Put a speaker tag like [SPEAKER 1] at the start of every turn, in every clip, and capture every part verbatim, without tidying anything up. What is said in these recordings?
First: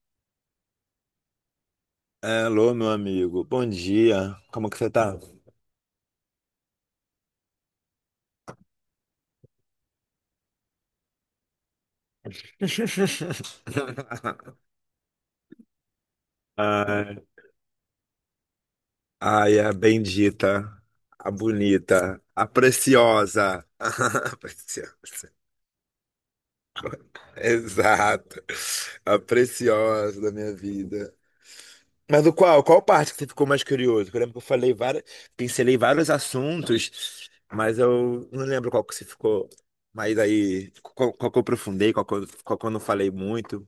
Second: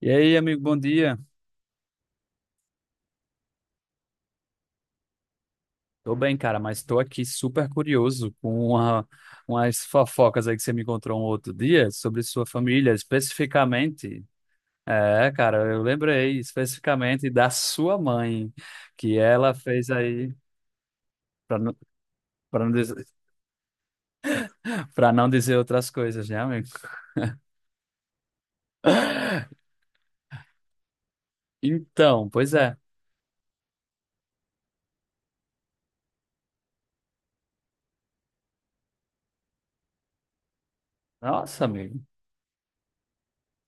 [SPEAKER 1] E aí, amigo, bom dia.
[SPEAKER 2] Alô, meu amigo. Bom dia. Como que você tá?
[SPEAKER 1] Tô bem, cara, mas tô aqui super curioso com uma, umas fofocas aí que você me encontrou um outro dia sobre sua família, especificamente. É, cara, eu lembrei
[SPEAKER 2] Ai,
[SPEAKER 1] especificamente da sua mãe, que ela
[SPEAKER 2] ai, a
[SPEAKER 1] fez aí,
[SPEAKER 2] bendita, a
[SPEAKER 1] para não,
[SPEAKER 2] bonita, a
[SPEAKER 1] para não dizer,
[SPEAKER 2] preciosa. A
[SPEAKER 1] para não
[SPEAKER 2] preciosa.
[SPEAKER 1] dizer outras coisas, né, amigo?
[SPEAKER 2] Exato. A preciosa da minha vida. Mas
[SPEAKER 1] Então,
[SPEAKER 2] o
[SPEAKER 1] pois
[SPEAKER 2] qual?
[SPEAKER 1] é.
[SPEAKER 2] Qual parte que você ficou mais curioso? Eu lembro que eu falei várias, pincelei vários assuntos, mas eu não lembro qual que você ficou. Mas aí, qual, qual que eu
[SPEAKER 1] Nossa,
[SPEAKER 2] aprofundei,
[SPEAKER 1] amigo.
[SPEAKER 2] qual que eu, qual que eu não falei muito.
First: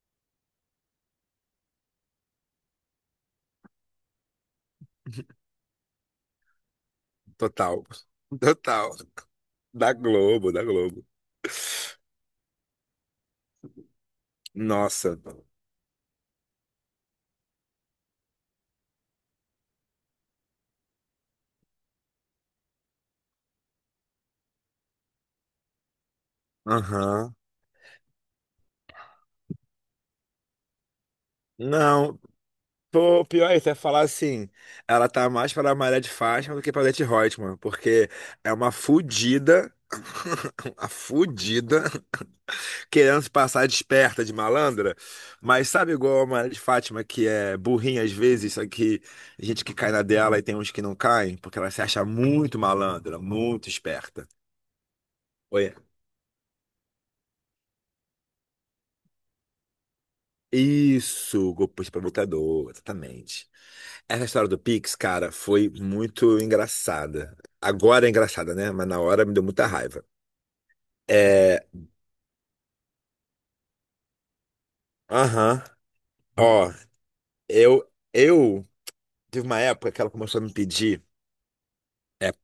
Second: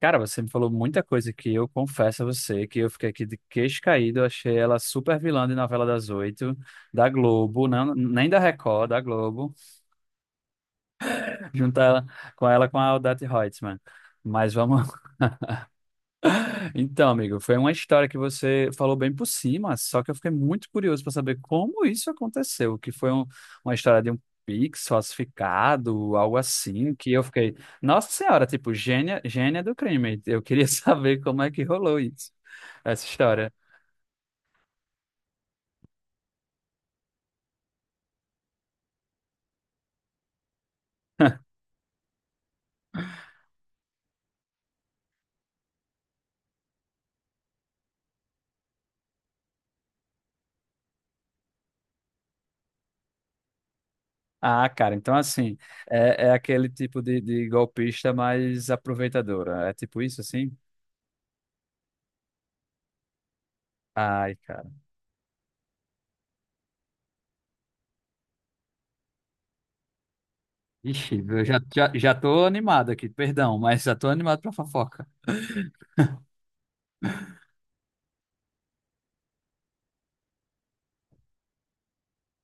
[SPEAKER 1] Cara, você me falou muita coisa que eu confesso a você que eu fiquei aqui de queixo caído. Eu achei ela super vilã de novela das oito, da Globo,
[SPEAKER 2] Total.
[SPEAKER 1] não, nem da Record,
[SPEAKER 2] Total.
[SPEAKER 1] da Globo,
[SPEAKER 2] Da Globo, da Globo.
[SPEAKER 1] juntar ela, com ela com a Odete Roitman. Mas vamos…
[SPEAKER 2] Nossa.
[SPEAKER 1] Então, amigo, foi uma história que você falou bem por cima, só que eu fiquei muito curioso para saber como isso aconteceu, que foi um- uma história de um Pix falsificado, algo assim, que eu
[SPEAKER 2] Aham.
[SPEAKER 1] fiquei, nossa senhora, tipo, gênia, gênia do crime. Eu queria saber como é que rolou
[SPEAKER 2] Não,
[SPEAKER 1] isso, essa
[SPEAKER 2] pô, pior
[SPEAKER 1] história.
[SPEAKER 2] é até falar assim, ela tá mais pra Maria de Fátima do que pra Leti Reutemann, porque é uma fudida, uma fudida, querendo se passar de esperta, de malandra, mas sabe igual a Maria de Fátima, que é burrinha às vezes, só que gente que cai na dela e tem uns que não caem, porque ela se acha muito malandra, muito esperta.
[SPEAKER 1] Ah, cara, então assim,
[SPEAKER 2] Oi.
[SPEAKER 1] é, é aquele tipo de, de golpista mais aproveitadora. É tipo isso, assim?
[SPEAKER 2] Isso, golpista provocador, exatamente. Essa
[SPEAKER 1] Ai,
[SPEAKER 2] história do
[SPEAKER 1] cara.
[SPEAKER 2] Pix, cara, foi muito engraçada. Agora é engraçada, né? Mas na hora me deu muita raiva.
[SPEAKER 1] Ixi, eu já,
[SPEAKER 2] É,
[SPEAKER 1] já, já tô animado aqui, perdão, mas já tô animado pra fofoca.
[SPEAKER 2] aham. Ó, eu, eu tive uma época que ela começou a me pedir.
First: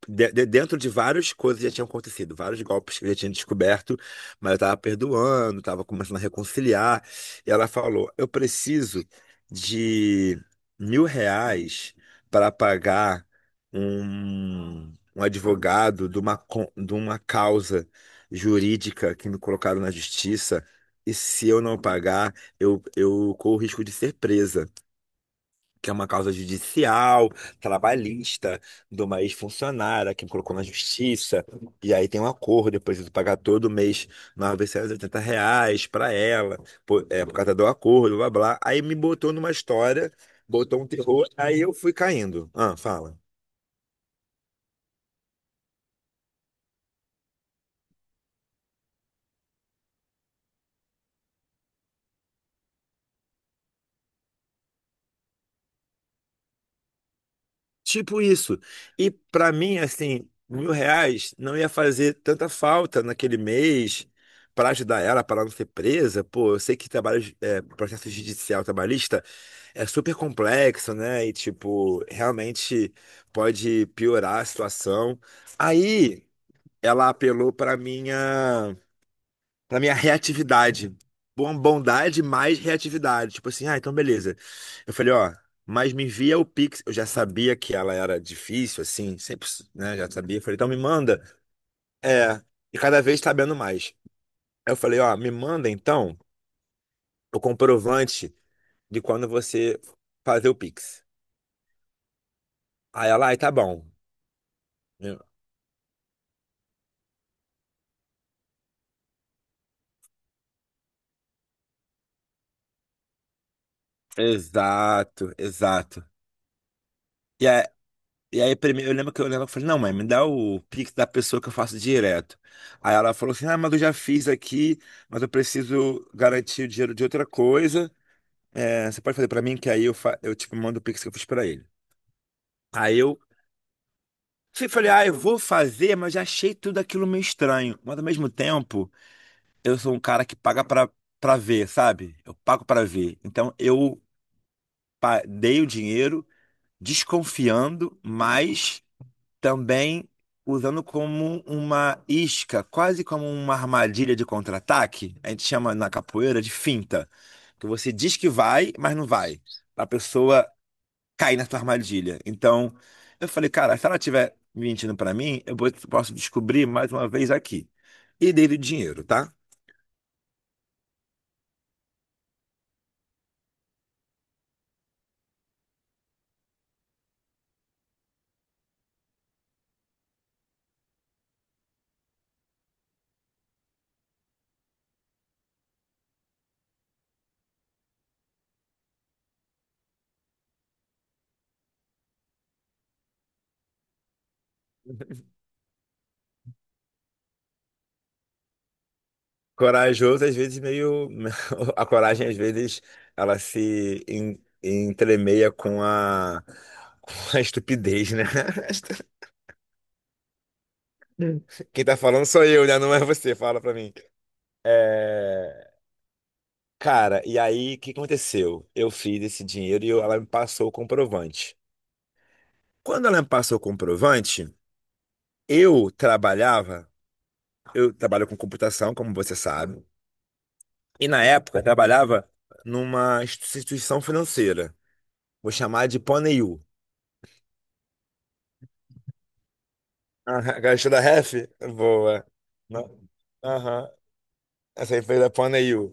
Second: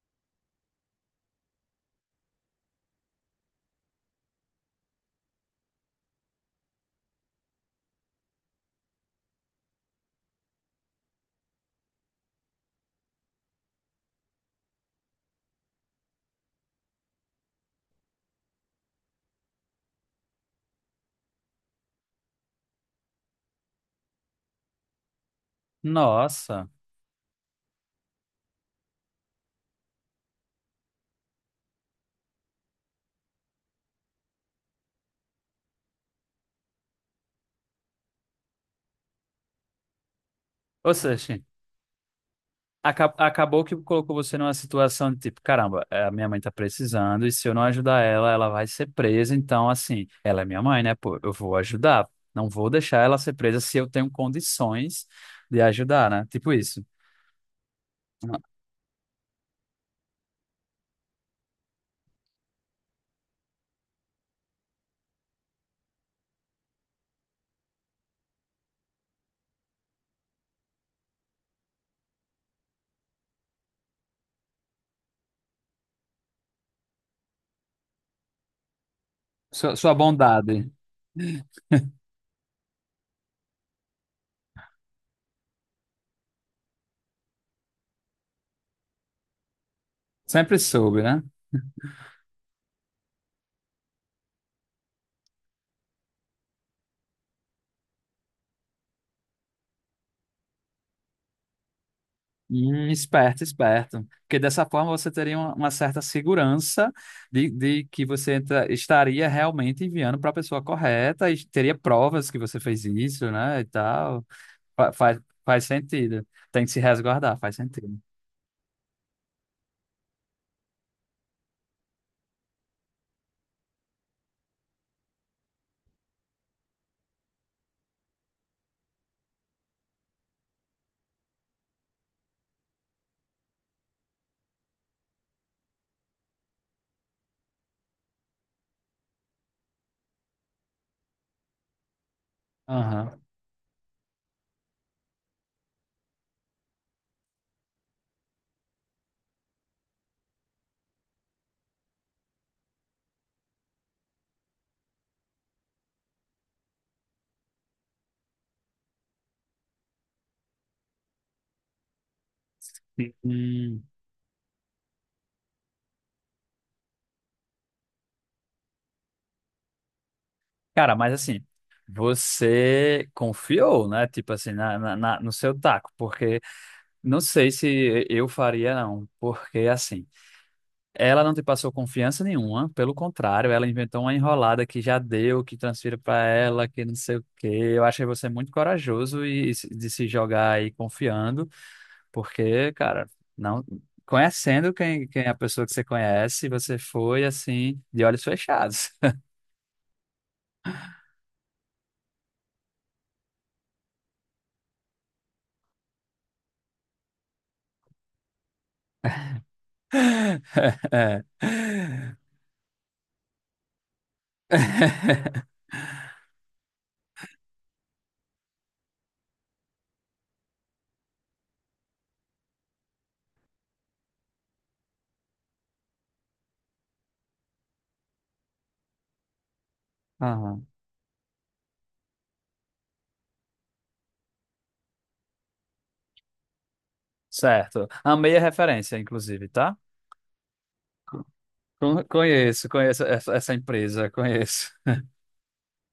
[SPEAKER 2] de- de- Dentro de várias coisas que já tinham acontecido, vários golpes que eu já tinha descoberto, mas eu tava perdoando, tava começando a reconciliar. E ela falou: Eu preciso de mil reais para pagar um, um advogado de uma, co- de uma causa jurídica que me colocaram na justiça. E se eu não pagar, eu, eu corro o risco de ser presa, que é uma causa
[SPEAKER 1] Nossa.
[SPEAKER 2] judicial, trabalhista, de uma ex-funcionária que me colocou na justiça. E aí tem um acordo, eu preciso pagar todo mês novecentos e oitenta reais para ela, por, é, por causa do acordo, blá blá. Aí me botou numa história, botou um
[SPEAKER 1] Ou
[SPEAKER 2] terror,
[SPEAKER 1] seja,
[SPEAKER 2] aí eu fui caindo. Ah,
[SPEAKER 1] aca-
[SPEAKER 2] fala.
[SPEAKER 1] acabou que colocou você numa situação de tipo, caramba, é, a minha mãe tá precisando e se eu não ajudar ela, ela vai ser presa. Então, assim, ela é minha mãe, né? Pô, eu vou ajudar. Não vou deixar ela ser presa se eu tenho condições de ajudar, né? Tipo isso.
[SPEAKER 2] Tipo isso. E para mim, assim, mil reais não ia fazer tanta falta naquele mês para ajudar ela, para ela não ser presa. Pô, eu sei que trabalho, é, processo judicial trabalhista é super complexo, né? E, tipo, realmente pode piorar a situação. Aí ela apelou para minha
[SPEAKER 1] Sua,
[SPEAKER 2] na minha
[SPEAKER 1] sua bondade.
[SPEAKER 2] reatividade. Bom- Bondade mais reatividade. Tipo assim, ah, então beleza. Eu falei, ó, mas me envia o Pix. Eu já sabia que ela era difícil, assim, sempre, né? Já sabia. Eu falei,
[SPEAKER 1] Sempre
[SPEAKER 2] então me
[SPEAKER 1] soube,
[SPEAKER 2] manda.
[SPEAKER 1] né?
[SPEAKER 2] É, e cada vez sabendo mais. Aí eu falei, ó, me manda então o comprovante de quando você fazer o Pix.
[SPEAKER 1] Hum,
[SPEAKER 2] Aí ela, ai,
[SPEAKER 1] esperto,
[SPEAKER 2] tá bom.
[SPEAKER 1] esperto. Porque dessa forma você
[SPEAKER 2] Eu,
[SPEAKER 1] teria uma, uma certa segurança de, de que você entra- estaria realmente enviando para a pessoa correta e teria provas que você fez isso, né? E tal. Fa- faz,
[SPEAKER 2] Exato,
[SPEAKER 1] Faz
[SPEAKER 2] exato.
[SPEAKER 1] sentido. Tem que se resguardar, faz sentido.
[SPEAKER 2] E aí, primeiro, eu lembro que eu lembro, eu falei, não, mãe, me dá o Pix da pessoa que eu faço direto. Aí ela falou assim, ah, mas eu já fiz aqui, mas eu preciso garantir o dinheiro de outra coisa. É, você pode fazer pra mim, que aí eu, fa- eu tipo, mando o Pix que eu fiz pra ele. Aí eu fui- falei, ah, eu vou fazer, mas já achei tudo aquilo meio estranho. Mas ao mesmo tempo, eu sou um cara que paga pra, pra ver, sabe? Eu pago pra ver.
[SPEAKER 1] Aham.
[SPEAKER 2] Então eu pa- dei o dinheiro desconfiando, mas. Também usando como uma isca, quase como uma armadilha de contra-ataque. A gente chama na capoeira de finta, que você diz que vai, mas não vai. A pessoa cai na sua armadilha. Então, eu falei, cara,
[SPEAKER 1] Hum.
[SPEAKER 2] se ela estiver mentindo pra mim, eu vou- posso descobrir mais uma vez aqui. E dei o dinheiro, tá?
[SPEAKER 1] Cara, mas assim, você confiou, né? Tipo assim, na, na, na- no seu taco, porque não sei se eu faria, não. Porque assim. Ela não te passou confiança nenhuma, pelo contrário, ela inventou uma enrolada que já deu, que transfira para ela, que não sei o quê. Eu achei você é muito corajoso e, e se- de se jogar aí confiando, porque, cara, não conhecendo quem, quem é a pessoa que você conhece, você foi assim, de olhos fechados.
[SPEAKER 2] Corajoso, às vezes, meio. A coragem, às vezes, ela se en- entremeia com a, com a estupidez, né?
[SPEAKER 1] É.
[SPEAKER 2] Quem tá falando sou eu, né? Não é você, fala pra mim. É, cara, e aí, o que aconteceu? Eu fiz esse dinheiro e eu- ela me passou o comprovante. Quando ela me passou o comprovante, eu trabalhava, eu trabalho com computação, como você sabe,
[SPEAKER 1] Aham.
[SPEAKER 2] e na época eu trabalhava numa instituição financeira, vou chamar de Poneiú.
[SPEAKER 1] Certo. Amei a referência, inclusive, tá?
[SPEAKER 2] Aham, gostou da ref?
[SPEAKER 1] Con-
[SPEAKER 2] Boa.
[SPEAKER 1] Conheço, conheço essa essa
[SPEAKER 2] Não.
[SPEAKER 1] empresa, conheço.
[SPEAKER 2] Essa aí foi da Poneiú.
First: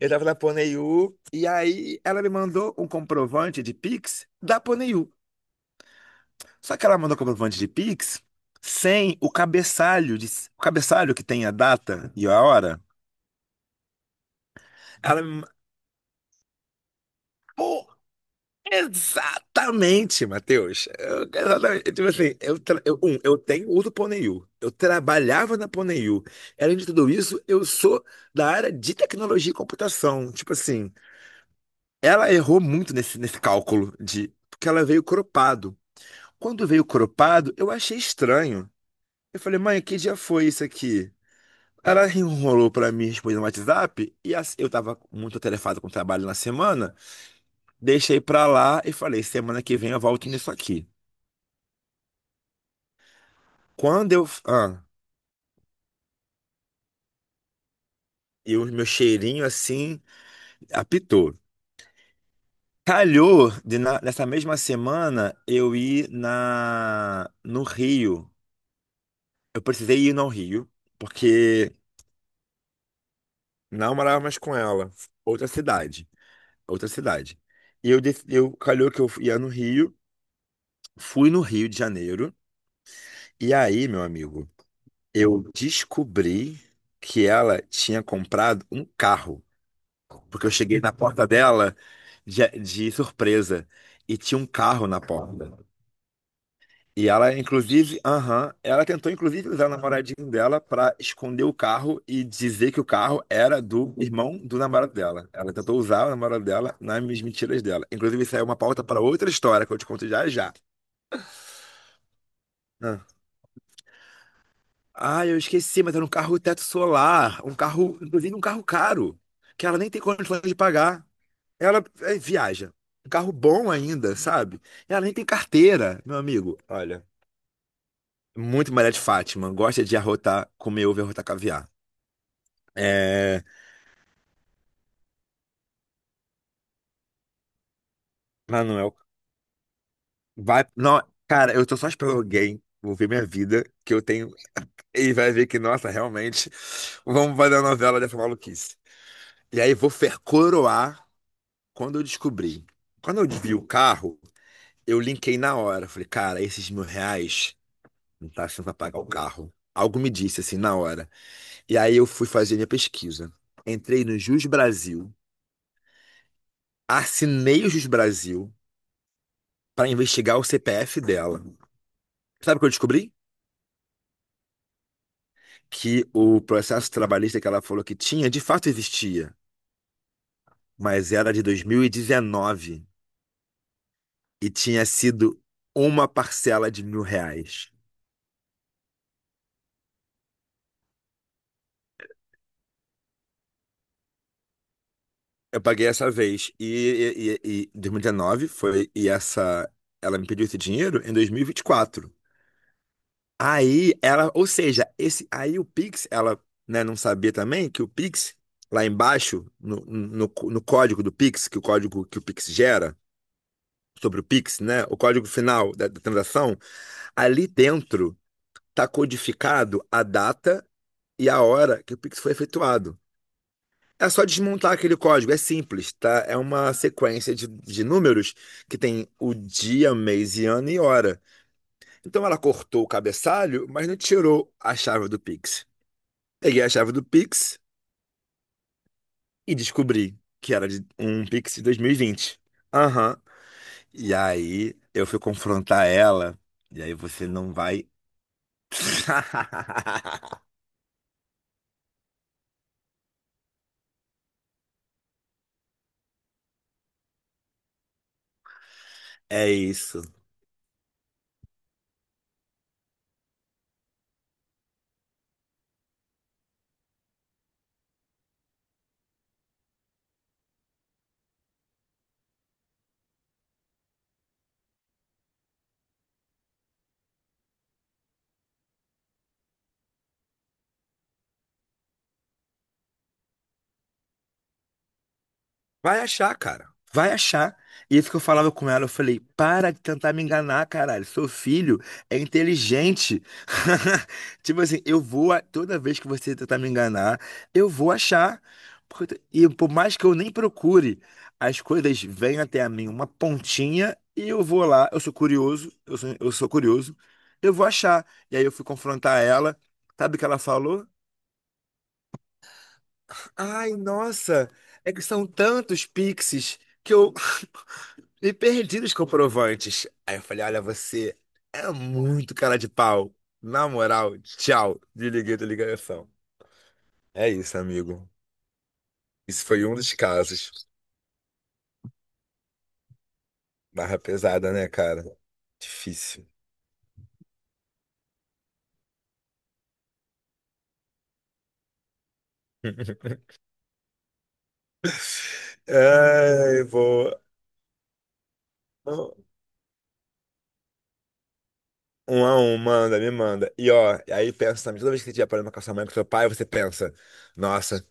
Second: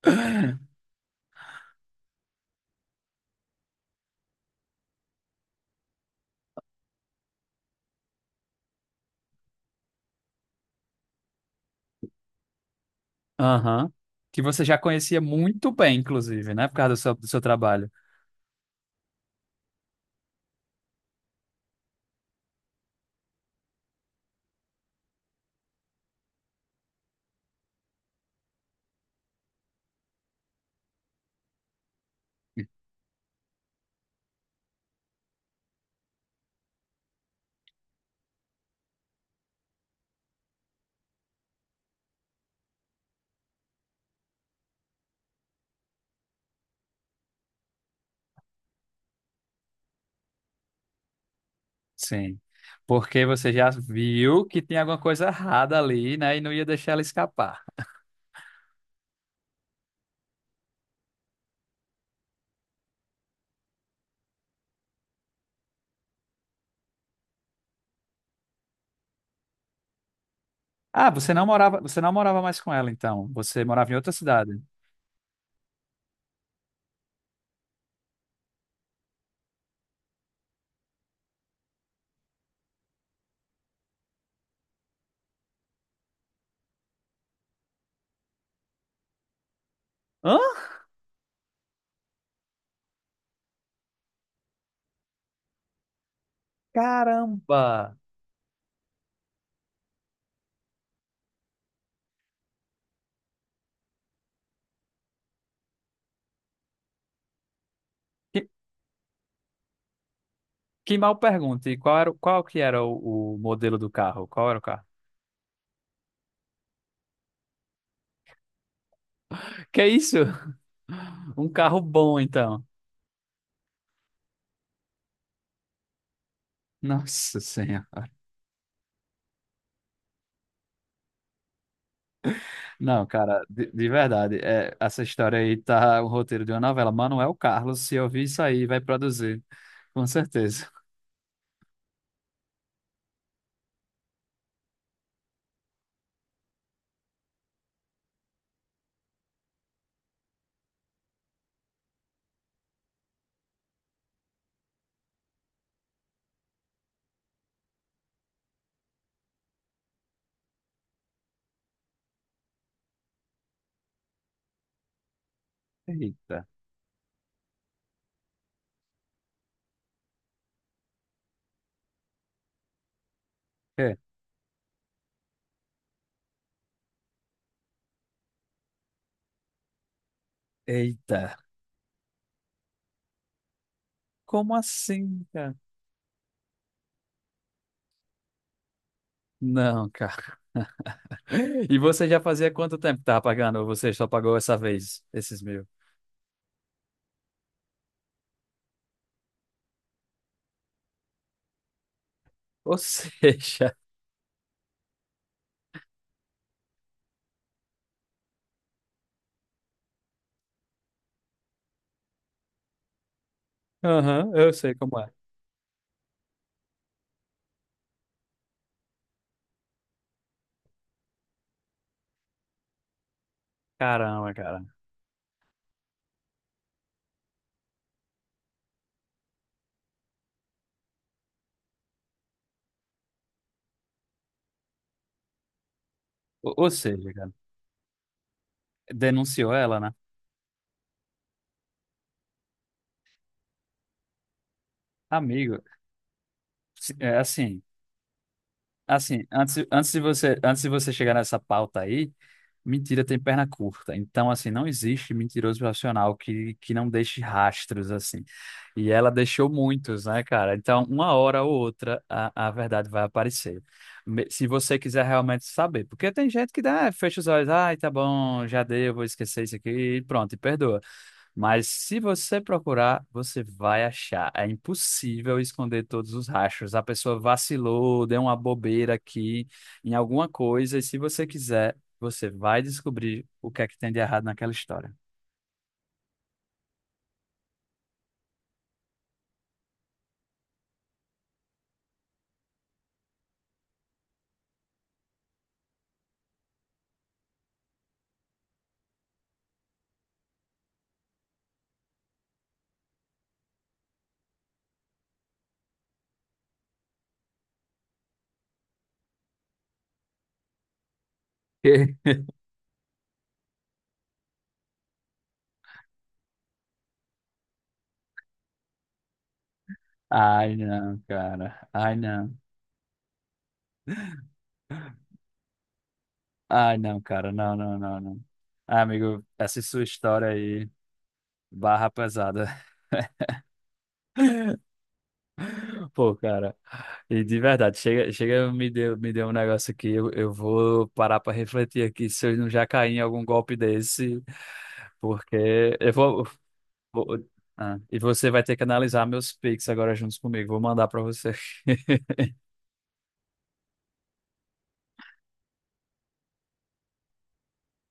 [SPEAKER 2] Eu tava na Poneiú e aí ela me mandou um comprovante de Pix da Poneiú. Só que ela mandou comprovante de Pix sem o cabeçalho, de, o cabeçalho que tem a data e a hora.
[SPEAKER 1] Aham. Que você já conhecia
[SPEAKER 2] Ela me
[SPEAKER 1] muito bem, inclusive, né? Por causa do seu, do seu
[SPEAKER 2] Pô,
[SPEAKER 1] trabalho.
[SPEAKER 2] exatamente, Matheus. Eu- Exatamente. Tipo assim, eu, tra- eu, um, eu tenho uso do Poneiú. Eu trabalhava na Poneiú. Além de tudo isso, eu sou da área de tecnologia e computação. Tipo assim, ela errou muito nesse, nesse cálculo de porque ela veio cropado. Quando veio cropado, eu achei estranho. Eu falei, mãe, que dia foi isso aqui? Ela enrolou pra mim responder no WhatsApp e as- eu tava muito atarefado com o trabalho na semana. Deixei pra lá e falei, semana que vem eu volto nisso aqui.
[SPEAKER 1] Sim. Porque você já
[SPEAKER 2] Quando eu.
[SPEAKER 1] viu que tem
[SPEAKER 2] Ah,
[SPEAKER 1] alguma coisa errada ali, né? E não ia deixar ela escapar.
[SPEAKER 2] e o meu cheirinho assim apitou. Calhou de na- nessa mesma semana eu ir na, no Rio. Eu precisei ir no Rio,
[SPEAKER 1] Ah, você não
[SPEAKER 2] porque
[SPEAKER 1] morava, você não morava mais com ela, então. Você morava
[SPEAKER 2] não
[SPEAKER 1] em outra
[SPEAKER 2] morava mais
[SPEAKER 1] cidade.
[SPEAKER 2] com ela. Outra cidade. Outra cidade. E eu, dec- eu calhou que eu ia no Rio, fui no Rio de Janeiro. E aí, meu amigo, eu descobri que ela tinha comprado um carro.
[SPEAKER 1] Hã?
[SPEAKER 2] Porque eu cheguei na porta dela de, de surpresa. E tinha um carro na porta. E ela,
[SPEAKER 1] Caramba!
[SPEAKER 2] inclusive, aham, ela tentou, inclusive, usar o namoradinho dela para esconder o carro e dizer que o carro era do irmão do namorado dela. Ela tentou usar o namorado dela nas mentiras dela. Inclusive, isso aí é
[SPEAKER 1] Que,
[SPEAKER 2] uma pauta para outra história que eu te conto já já.
[SPEAKER 1] que mal pergunta. E qual era, o- qual que era
[SPEAKER 2] Ah,
[SPEAKER 1] o, o modelo do carro? Qual era o carro?
[SPEAKER 2] Ah, eu esqueci, mas era um carro teto solar. Um carro, inclusive, um carro caro, que ela
[SPEAKER 1] Que
[SPEAKER 2] nem tem
[SPEAKER 1] isso?
[SPEAKER 2] condições de pagar.
[SPEAKER 1] Um carro
[SPEAKER 2] Ela eh,
[SPEAKER 1] bom, então.
[SPEAKER 2] viaja. Um carro bom ainda, sabe? Ela nem tem carteira, meu amigo. Olha,
[SPEAKER 1] Nossa Senhora.
[SPEAKER 2] muito Maria de Fátima. Gosta de arrotar, comer ovo e arrotar caviar.
[SPEAKER 1] Não,
[SPEAKER 2] É,
[SPEAKER 1] cara, de, de verdade, é, essa história aí tá o roteiro de uma novela. Manuel Carlos, se eu vi isso aí, vai
[SPEAKER 2] Manuel,
[SPEAKER 1] produzir, com
[SPEAKER 2] vai.
[SPEAKER 1] certeza.
[SPEAKER 2] Não, cara, eu tô só esperando alguém. Vou ver minha vida, que eu tenho. E vai ver que, nossa, realmente, vamos fazer a novela dessa maluquice. E aí vou fer coroar quando eu descobri. Quando eu vi o carro, eu linkei na hora. Falei, cara, esses mil reais não tá achando pra pagar o carro. Algo me disse assim na hora. E aí eu fui fazer minha pesquisa. Entrei no Jus Brasil,
[SPEAKER 1] Eita,
[SPEAKER 2] assinei o Jus Brasil pra investigar o C P F dela. Sabe o que eu descobri?
[SPEAKER 1] é,
[SPEAKER 2] Que o processo trabalhista que ela falou que tinha, de fato existia, mas era
[SPEAKER 1] eita,
[SPEAKER 2] de dois mil e dezenove e dezenove e
[SPEAKER 1] como
[SPEAKER 2] tinha
[SPEAKER 1] assim,
[SPEAKER 2] sido
[SPEAKER 1] cara?
[SPEAKER 2] uma parcela de mil reais.
[SPEAKER 1] Não, cara. E você já fazia quanto tempo que tava pagando? Ou você só pagou essa vez, esses
[SPEAKER 2] Eu
[SPEAKER 1] mil?
[SPEAKER 2] paguei essa vez e, e, e, e dois mil e dezenove foi, e essa, ela me pediu esse dinheiro em dois mil e vinte e quatro.
[SPEAKER 1] Ou seja,
[SPEAKER 2] Aí ela, ou seja, esse, aí o Pix, ela, né, não sabia também que o Pix, lá embaixo, no, no, no código do Pix, que o código que o Pix gera, sobre o
[SPEAKER 1] aham, eu
[SPEAKER 2] Pix,
[SPEAKER 1] sei
[SPEAKER 2] né? O
[SPEAKER 1] como é.
[SPEAKER 2] código final da, da transação ali dentro está codificado a data e a hora que o Pix foi efetuado. É só
[SPEAKER 1] Caramba,
[SPEAKER 2] desmontar
[SPEAKER 1] cara.
[SPEAKER 2] aquele código, é simples, tá? É uma sequência de, de números que tem o dia, mês e ano e hora. Então ela cortou o cabeçalho, mas não tirou a chave do Pix.
[SPEAKER 1] Ou,
[SPEAKER 2] Peguei a
[SPEAKER 1] ou
[SPEAKER 2] chave do
[SPEAKER 1] seja, cara,
[SPEAKER 2] Pix
[SPEAKER 1] denunciou
[SPEAKER 2] e
[SPEAKER 1] ela, né?
[SPEAKER 2] descobri que era de um Pix de dois mil e vinte. Aham. E aí eu fui
[SPEAKER 1] Amigo,
[SPEAKER 2] confrontar ela, e aí
[SPEAKER 1] se- é
[SPEAKER 2] você não
[SPEAKER 1] assim.
[SPEAKER 2] vai.
[SPEAKER 1] Assim, antes, antes de você, antes de você chegar nessa pauta aí, mentira tem perna curta. Então, assim, não existe mentiroso profissional que, que não deixe rastros, assim. E ela
[SPEAKER 2] É
[SPEAKER 1] deixou
[SPEAKER 2] isso.
[SPEAKER 1] muitos, né, cara? Então, uma hora ou outra, a, a verdade vai aparecer. Me- Se você quiser realmente saber. Porque tem gente que dá, fecha os olhos, ai, tá bom, já deu, vou esquecer isso aqui, e pronto, e perdoa. Mas se você procurar, você vai achar. É impossível esconder todos os rastros. A pessoa vacilou, deu uma bobeira aqui em alguma coisa, e se você quiser, você vai descobrir o que é que tem de errado naquela história.
[SPEAKER 2] Vai achar, cara. Vai achar. E isso que eu falava com ela, eu falei, para de tentar me enganar, caralho. Seu filho é inteligente. Tipo assim, eu vou, a- toda vez que você tentar me enganar, eu vou achar. Porque eu- E por mais que eu nem procure, as coisas vêm até a mim, uma pontinha, e eu vou lá, eu sou curioso, eu sou, eu sou curioso, eu vou achar. E aí eu fui confrontar ela. Sabe o que ela falou? Ai, nossa, é que são tantos pixies que eu E perdi os comprovantes. Aí eu falei,
[SPEAKER 1] Ai,
[SPEAKER 2] olha,
[SPEAKER 1] não,
[SPEAKER 2] você
[SPEAKER 1] cara.
[SPEAKER 2] é
[SPEAKER 1] Ai,
[SPEAKER 2] muito
[SPEAKER 1] não.
[SPEAKER 2] cara de pau. Na moral, tchau. Desliguei da ligação.
[SPEAKER 1] Ai, não,
[SPEAKER 2] É
[SPEAKER 1] cara. Não,
[SPEAKER 2] isso,
[SPEAKER 1] não, não,
[SPEAKER 2] amigo.
[SPEAKER 1] não. Ah, amigo,
[SPEAKER 2] Isso
[SPEAKER 1] essa
[SPEAKER 2] foi um
[SPEAKER 1] sua
[SPEAKER 2] dos
[SPEAKER 1] história
[SPEAKER 2] casos.
[SPEAKER 1] aí, barra pesada.
[SPEAKER 2] Barra pesada, né, cara?
[SPEAKER 1] Pô,
[SPEAKER 2] Difícil.
[SPEAKER 1] cara, e de verdade, chega, chega, me deu, me deu um negócio aqui, eu, eu vou parar pra refletir aqui se eu não já caí em algum golpe desse, porque eu vou,
[SPEAKER 2] Ai, vou
[SPEAKER 1] vou- ah, e você vai ter que analisar meus Pix agora juntos comigo, vou mandar pra você.
[SPEAKER 2] Um a um, manda, me manda. E ó, e aí pensa também, toda vez que você tiver problema com a sua mãe, com seu pai, você pensa, nossa,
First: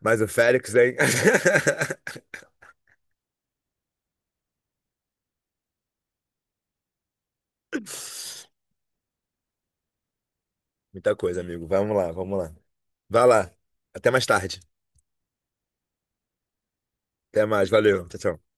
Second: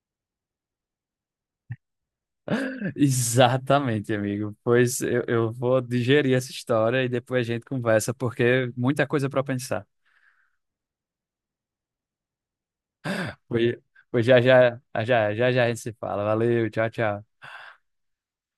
[SPEAKER 2] mas o Félix, hein?
[SPEAKER 1] Exatamente, amigo, pois eu, eu vou digerir essa história e depois a gente conversa, porque muita coisa pra pensar.
[SPEAKER 2] Muita coisa, amigo. Vamos lá, vamos lá. Vai lá.
[SPEAKER 1] Pois,
[SPEAKER 2] Até
[SPEAKER 1] pois
[SPEAKER 2] mais
[SPEAKER 1] já
[SPEAKER 2] tarde.
[SPEAKER 1] já, já já já a gente se fala, valeu, tchau, tchau.
[SPEAKER 2] Até mais, valeu. Tchau, tchau.